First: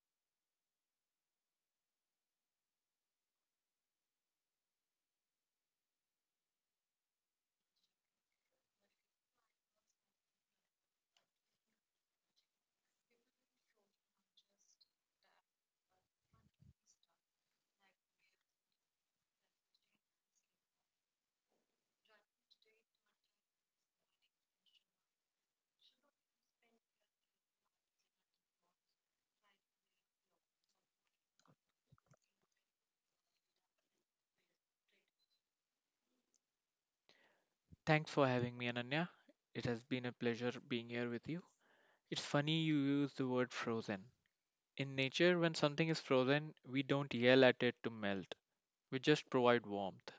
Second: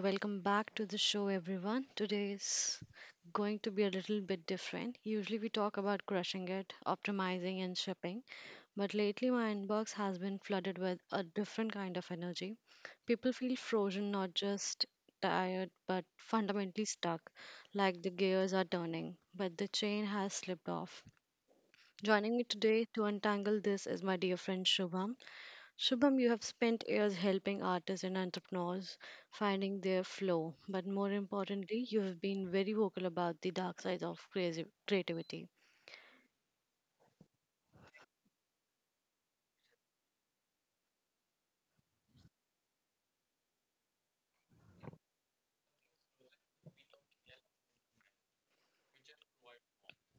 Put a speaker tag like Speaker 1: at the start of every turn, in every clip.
Speaker 1: welcome back to the show, everyone. Today is going to be a little bit different. Usually, we talk about crushing it, optimizing, and shipping, but lately, my inbox has been flooded with a different kind of energy. People feel frozen, not just tired, but fundamentally stuck, like the gears are turning, but the chain has slipped off. Joining me today to untangle this is my dear friend Shubham. Shubham, you have spent years helping artists and entrepreneurs finding their flow, but more importantly, you have been very vocal about the dark side of creativity.
Speaker 2: Thanks for having me, Ananya. It has been a pleasure being here with you. It's funny you use the word frozen. In nature, when something is frozen, we don't yell at it to melt, we just provide warmth.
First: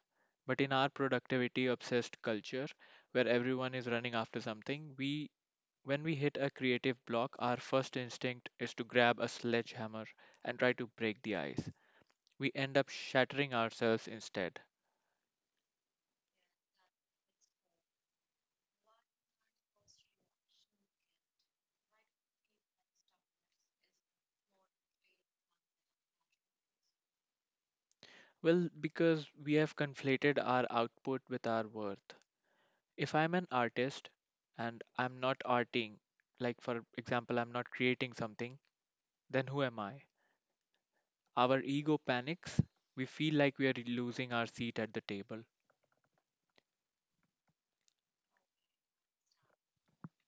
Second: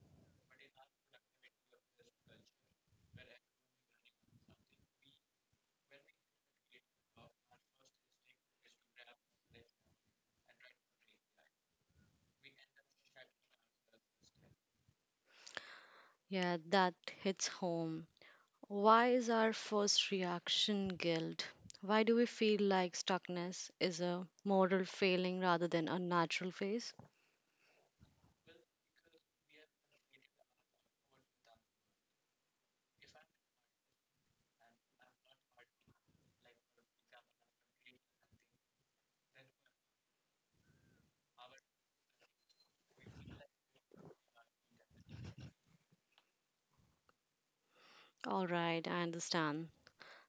Speaker 2: But in our productivity obsessed culture, where everyone is running after something, we when we hit a creative block, our first instinct is to grab a sledgehammer and try to break the ice. We end up shattering ourselves instead.
Speaker 1: Yeah, that hits home. Why is our first reaction guilt? Why do we feel like stuckness is a moral failing rather than a natural phase?
Speaker 2: Well, because we have conflated our output with our worth. If I'm an artist and I'm not arting, like for example, I'm not creating something, then who am I? Our ego panics. We feel like we are losing our seat at the table.
Speaker 1: All right, I understand.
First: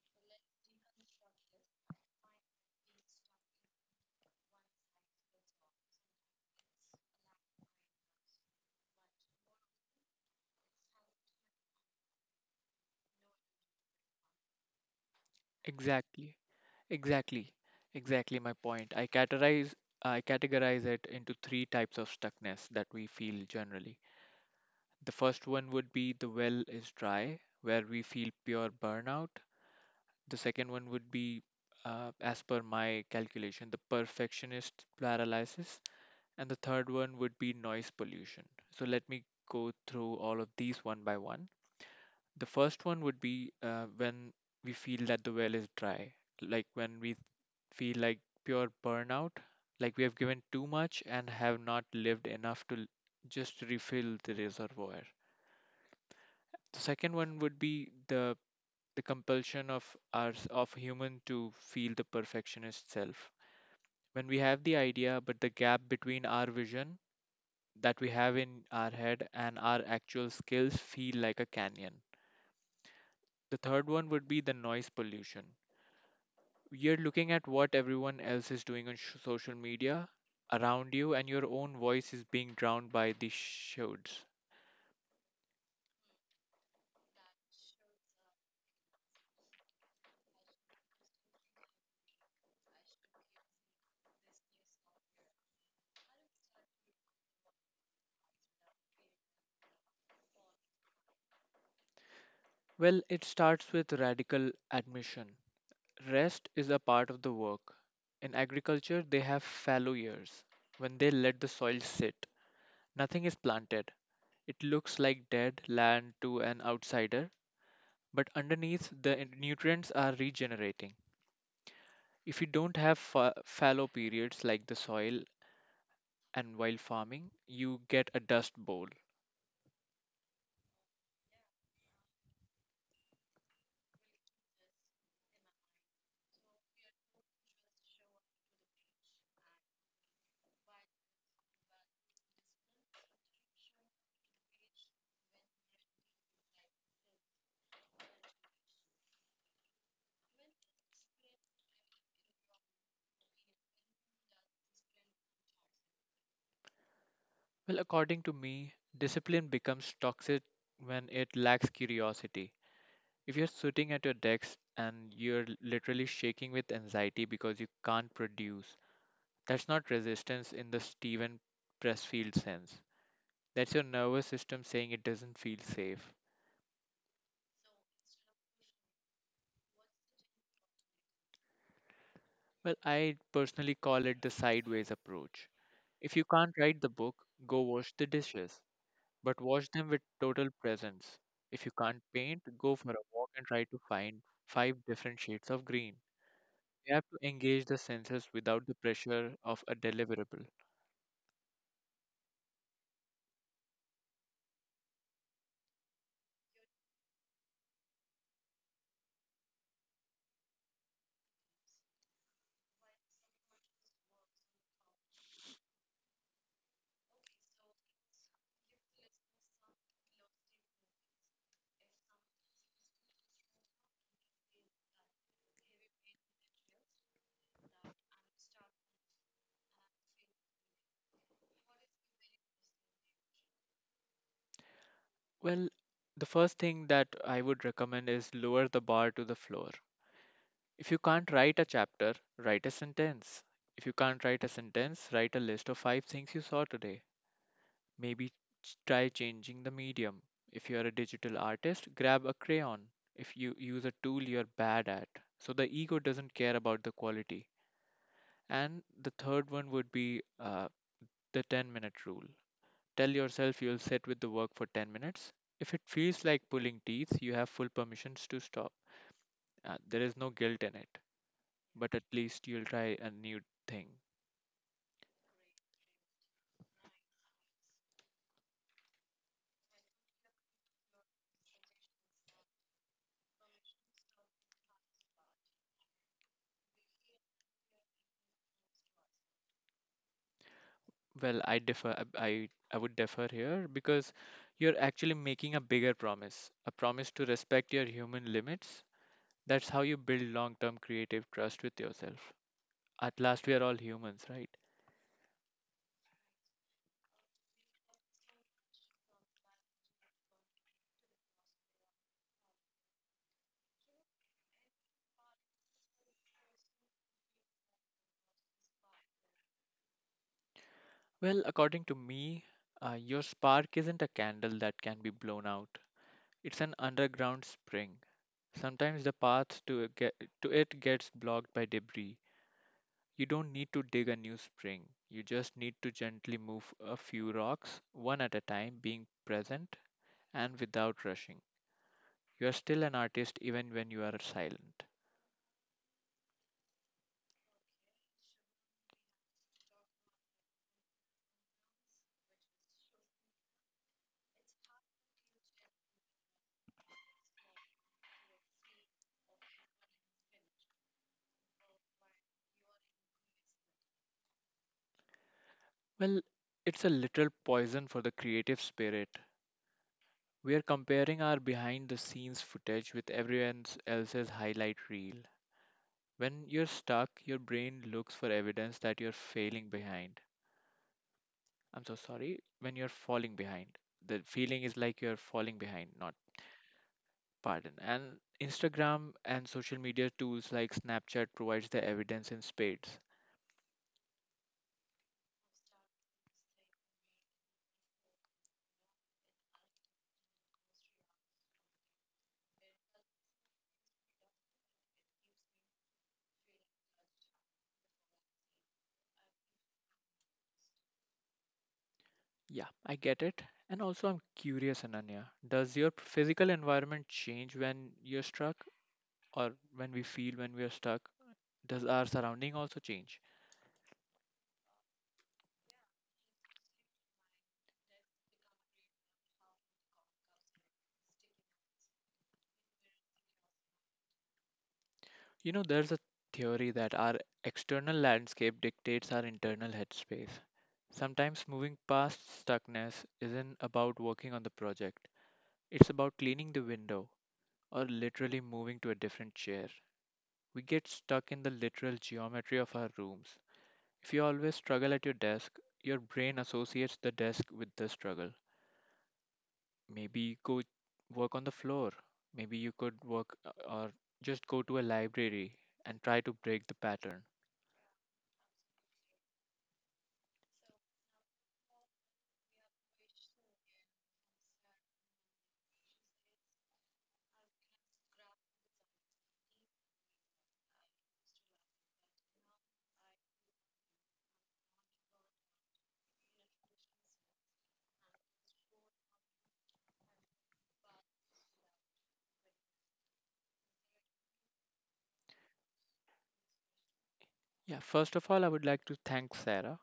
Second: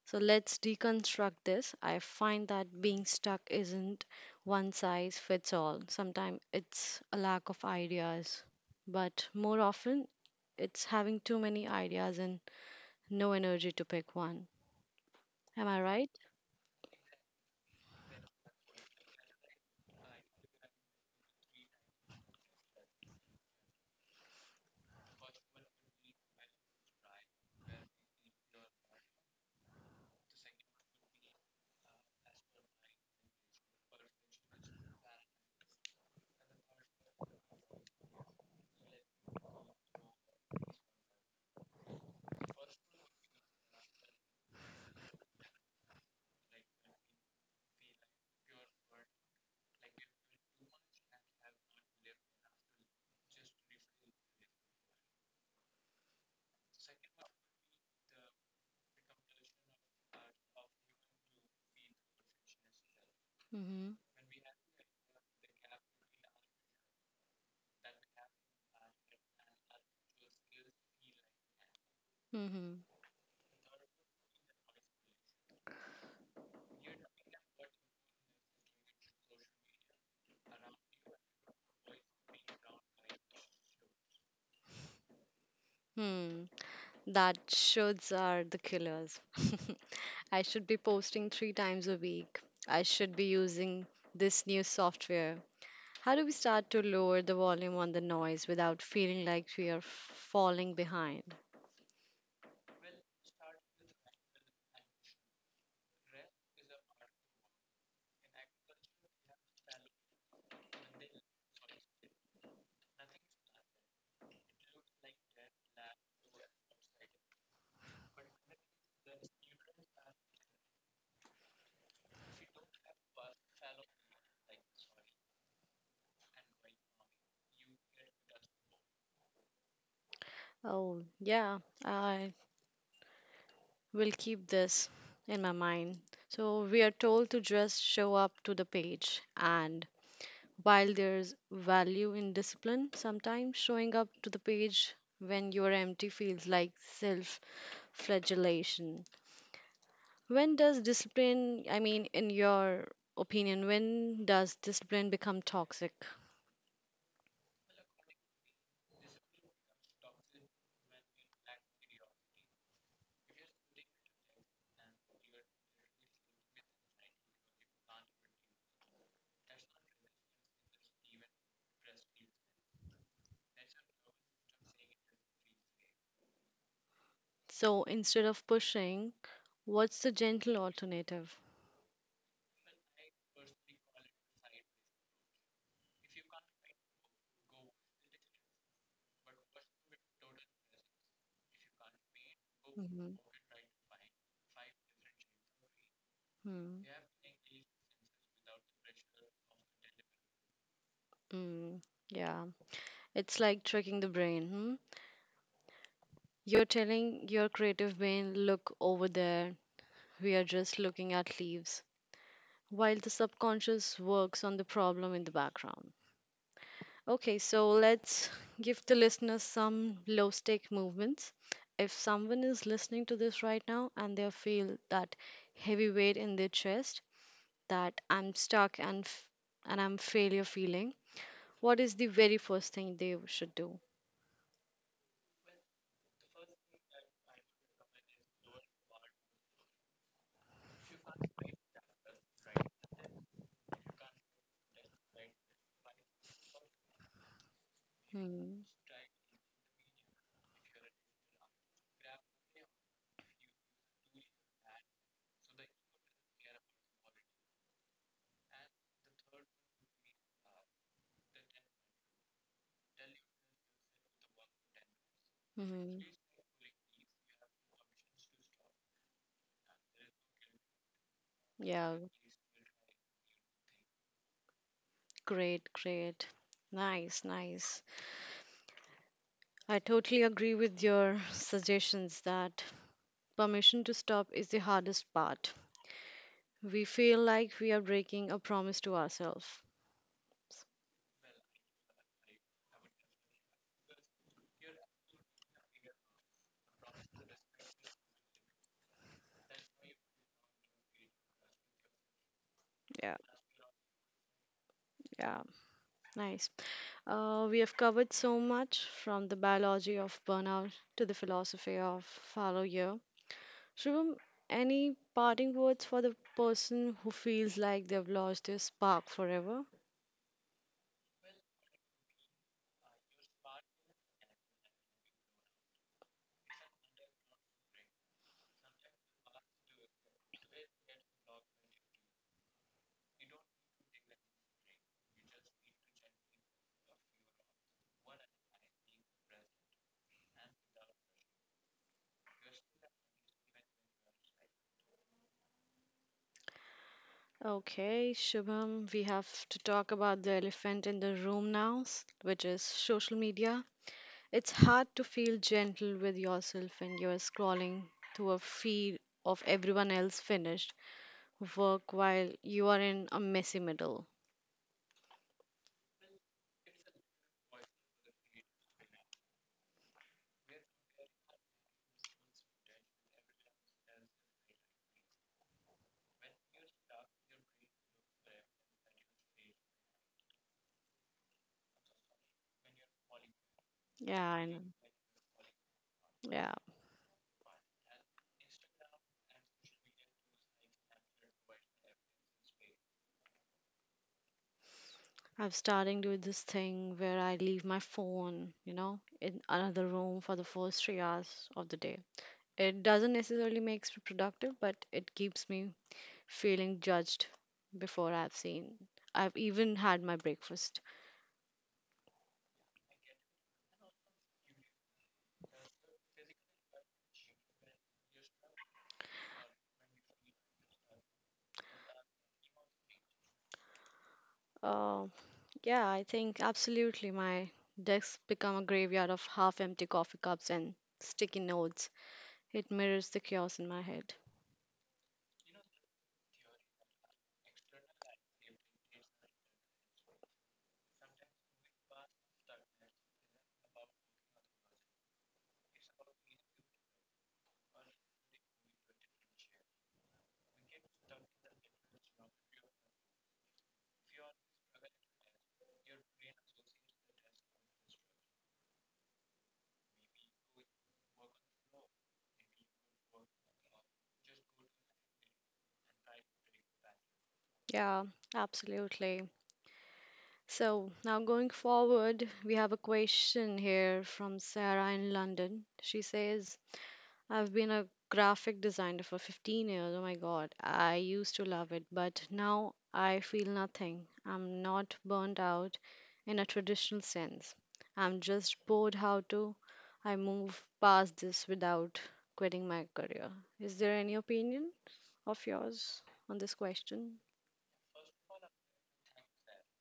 Speaker 1: So let's deconstruct this. I find that being stuck isn't one size fits all. Sometimes it's a lack of ideas, but more often it's having too many ideas and no energy to pick one. Am I right?
Speaker 2: Exactly. Exactly. Exactly my point. I categorize it into three types of stuckness that we feel generally. The first one would be the well is dry, where we feel pure burnout. The second one would be, as per my calculation, the perfectionist paralysis. And the third one would be noise pollution. So let me go through all of these one by one. The first one would be when we feel that the well is dry, like when we feel like pure burnout, like we have given too much and have not lived enough to just refill the reservoir. The second one would be the compulsion of our of human to feel the perfectionist self
Speaker 1: Mm-hmm.
Speaker 2: when we have the idea, but the gap between our vision that we have in our head and our actual skills feel like a canyon.
Speaker 1: Mm-hmm.
Speaker 2: The third one would be the noise pollution. You're looking at what everyone else is doing on social media around you, and your own voice is being drowned by these shoulds.
Speaker 1: Hmm. That shoulds are the killers. I should be posting 3 times a week. I should be using this new software. How do we start to lower the volume on the noise without feeling like we are falling behind?
Speaker 2: Well, it starts with radical admission. Rest is a part of the work. In agriculture, they have fallow years, when they let the soil sit. Nothing is planted. It looks like dead land to an outsider, but underneath, the nutrients are regenerating. If you don't have fallow periods like the soil and while farming, you get a dust bowl.
Speaker 1: Oh, yeah, I will keep this in my mind. So, we are told to just show up to the page, and while there's value in discipline, sometimes showing up to the page when you're empty feels like self flagellation. When does discipline, in your opinion, when does discipline become toxic?
Speaker 2: Well, according to me, discipline becomes toxic when it lacks curiosity. If you're sitting at your desk and you're literally shaking with anxiety because you can't produce, that's not resistance in the Steven Pressfield sense. That's your nervous system saying it doesn't feel safe.
Speaker 1: So instead of pushing, what's the gentle alternative?
Speaker 2: Well, I personally call it the sideways approach. If you can't write the book, go wash the dishes, but wash them with total presence. If you can't paint, go for a
Speaker 1: Mhm.
Speaker 2: walk and try to find five different shades of green.
Speaker 1: Hmm.
Speaker 2: You have to engage the senses without the pressure of a deliverable.
Speaker 1: Mm, yeah, it's like tricking the brain. Hmm? You're telling your creative brain, look over there. We are just looking at leaves while the subconscious works on the problem in the background. Okay, so let's give the listeners some low stake movements. If someone is listening to this right now and they feel that heavy weight in their chest, that I'm stuck and f- and I'm failure feeling, what is the very first thing they should do?
Speaker 2: Well, the first thing that I would recommend is lower the bar to the floor. If you can't write a chapter, write a sentence. If you can't write a sentence, write a list of five things you saw today. Maybe
Speaker 1: Hmm.
Speaker 2: try changing the medium. If you are a digital artist, grab a crayon. If you use a tool you're bad at. So the ego doesn't care about the quality. And the third one would be the 10-minute rule. Tell yourself you'll sit with the work for 10 minutes. If it
Speaker 1: Hmm.
Speaker 2: feels like pulling teeth, you have full permissions to stop. There is no guilt in it, but
Speaker 1: Yeah.
Speaker 2: at least you'll try a new thing.
Speaker 1: Great, great. Nice, nice. I totally agree with your suggestions that permission to stop is the hardest part. We feel like we are breaking a promise to ourselves.
Speaker 2: Well, I differ. I, I would differ here because you're actually making a bigger promise, a promise to respect your human limits. That's how you build long term creative trust with yourself. At
Speaker 1: Yeah,
Speaker 2: last, we are all humans, right?
Speaker 1: yeah. Nice. We have covered so much from the biology of burnout to the philosophy of follow you. Shubham, any parting words for the person who feels like they've lost their spark forever?
Speaker 2: Well, according to me, your spark isn't a candle that can be blown out. It's an underground spring. Sometimes the path to it, get, to it gets blocked by debris. You don't need to dig a new spring. You just need to gently move a few rocks, one at a time, being present and without rushing. You are still an artist even when you are silent.
Speaker 1: Okay, Shubham, we have to talk about the elephant in the room now, which is social media. It's hard to feel gentle with yourself when you're scrolling through a feed of everyone else finished work while you are in a messy middle.
Speaker 2: Well, it's a little poison for the creative spirit. We are comparing our behind the scenes footage with everyone else's highlight reel. When you're stuck, your brain looks for evidence that you're failing behind. I'm so sorry. When you're falling behind, the
Speaker 1: Yeah, I know.
Speaker 2: feeling is like you're falling behind, not
Speaker 1: Yeah,
Speaker 2: pardon. And Instagram and social media tools like Snapchat provides the evidence in spades.
Speaker 1: I'm starting to do this thing where I leave my phone, in another room for the first 3 hours of the day. It doesn't necessarily makes me productive, but it keeps me feeling judged before I've seen. I've even had my breakfast.
Speaker 2: Yeah, I get it. And also, I'm curious, Ananya, does your physical environment change when you're struck, or when we are stuck? Does our surrounding also change?
Speaker 1: Uh, yeah, I think absolutely my desk become a graveyard of half empty coffee cups and sticky notes. It mirrors the chaos in my head.
Speaker 2: You know, there's a theory that our external landscape dictates our internal headspace. Sometimes moving past stuckness isn't about working on the project, it's about cleaning the window or literally moving to a different chair. We get stuck in the literal geometry of our rooms. If you always struggle at your desk, your brain associates the desk with the struggle. Maybe you could work on the floor. Maybe you could work or just go to a library and try to break the pattern.
Speaker 1: Yeah, absolutely. So now going forward, we have a question here from Sarah in London. She says, I've been a graphic designer for 15 years. Oh my god, I used to love it, but now I feel nothing. I'm not burnt out in a traditional sense. I'm just bored. How to I move past this without quitting my career? Is there any opinion of yours on this question?
Speaker 2: Yeah, first of all, I would like to thank Sarah.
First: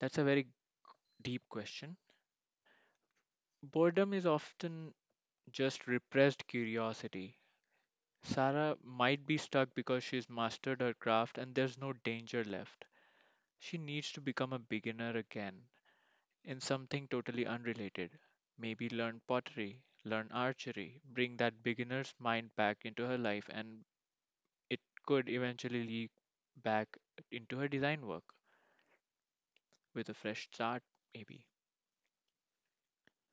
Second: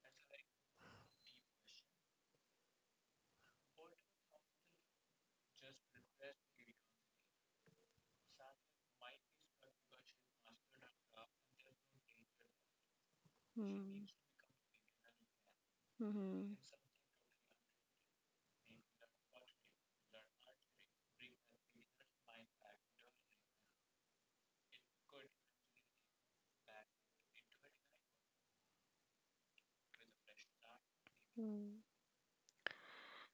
Speaker 2: That's a very deep question. Boredom is often just repressed curiosity. Sarah might be stuck because she's mastered her craft and there's no danger left. She
Speaker 1: Hmm.
Speaker 2: needs to become a beginner again
Speaker 1: Mm-hmm.
Speaker 2: in something totally unrelated. Maybe learn pottery, learn archery, bring that beginner's mind back into her life, and it could eventually leak back into her design work with a fresh start, maybe.
Speaker 1: Hmm.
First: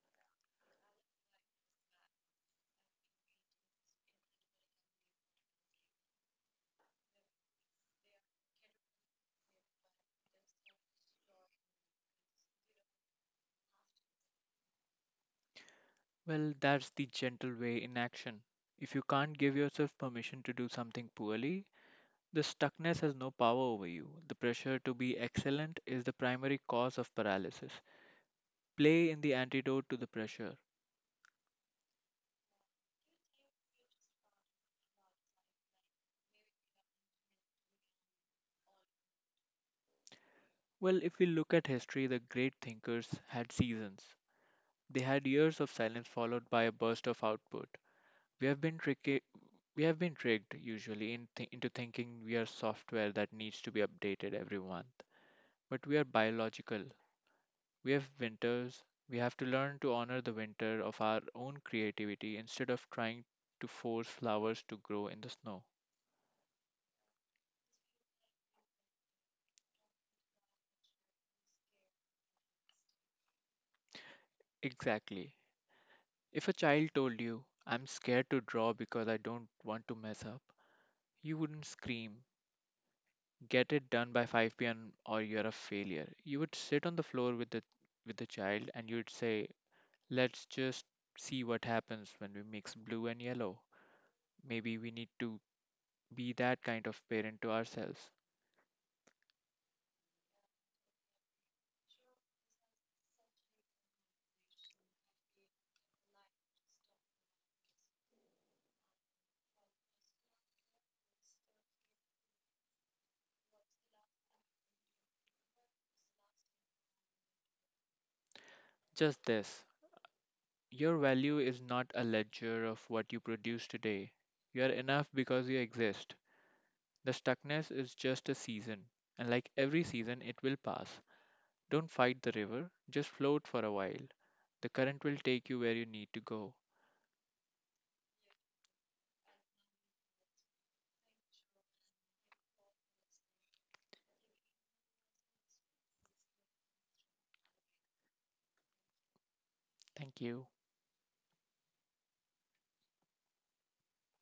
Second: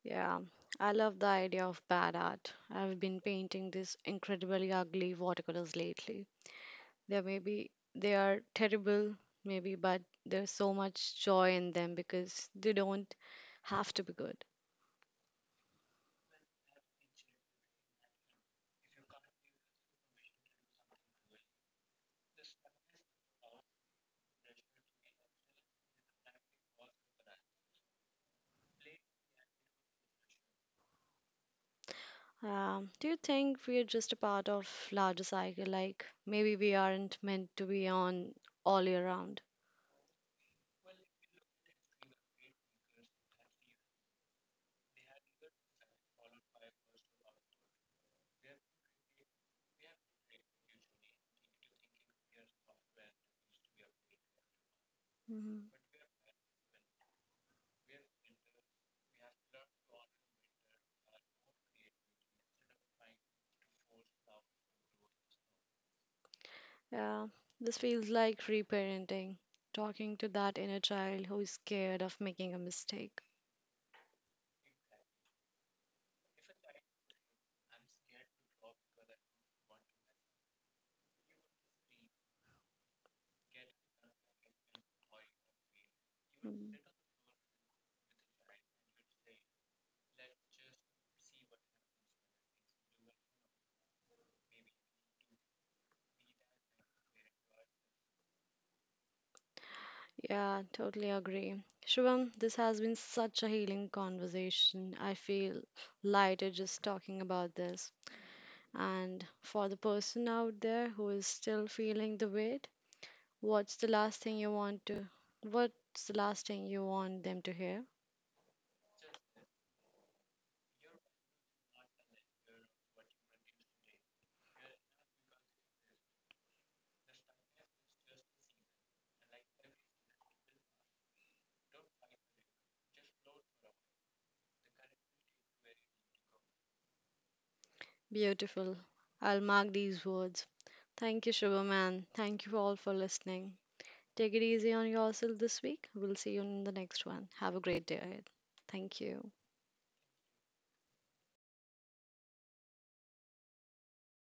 Speaker 1: Yeah, I love the idea of bad art. I've been painting these incredibly ugly watercolors lately. They may be they are terrible, maybe, but there's so much joy in them because they don't have to be good.
Speaker 2: Well, that's the gentle way in action. If you can't give yourself permission to do something poorly, the stuckness has no power over you. The pressure to be excellent is the primary cause of paralysis. Play in the antidote to the pressure.
Speaker 1: Do you think we are just a part of larger cycle? Like maybe we aren't meant to be on all year round.
Speaker 2: Well, if we look at history, the great thinkers had seasons. They had years of silence followed by a burst of output. We have been tricky, we have been tricked usually in into thinking we are software that needs to be updated every month,
Speaker 1: Hmm.
Speaker 2: but we are biological. We have winters. We have to learn to honor the winter of our own creativity instead of trying to force flowers to grow in the snow.
Speaker 1: Yeah, this feels like reparenting, talking to that inner child who is scared of making a mistake.
Speaker 2: Exactly. If a child told you, I'm scared to draw because I don't want to mess up, you wouldn't scream, get it done by 5 p.m. or you're a failure. You would
Speaker 1: Mm.
Speaker 2: sit on the floor with the child and you'd say, "Let's just see what happens when we mix blue and yellow. Maybe we need to be that kind of parent to ourselves."
Speaker 1: Yeah, totally agree. Shubham, this has been such a healing conversation. I feel lighter just talking about this. And for the person out there who is still feeling the weight, what's the last thing you want to what's the last thing you want them to hear?
Speaker 2: Just this. Your value is not a ledger of what you produce today. You are enough because you exist. The stuckness is just a season, and like every season, it will pass. Don't fight the river, just float for a while. The current will take you where you need to go.
Speaker 1: Beautiful. I'll mark these words. Thank you, Shubham, and thank you all for listening. Take it easy on yourself this week. We'll see you in the next one. Have a great day ahead. Thank you.
Speaker 2: Thank you.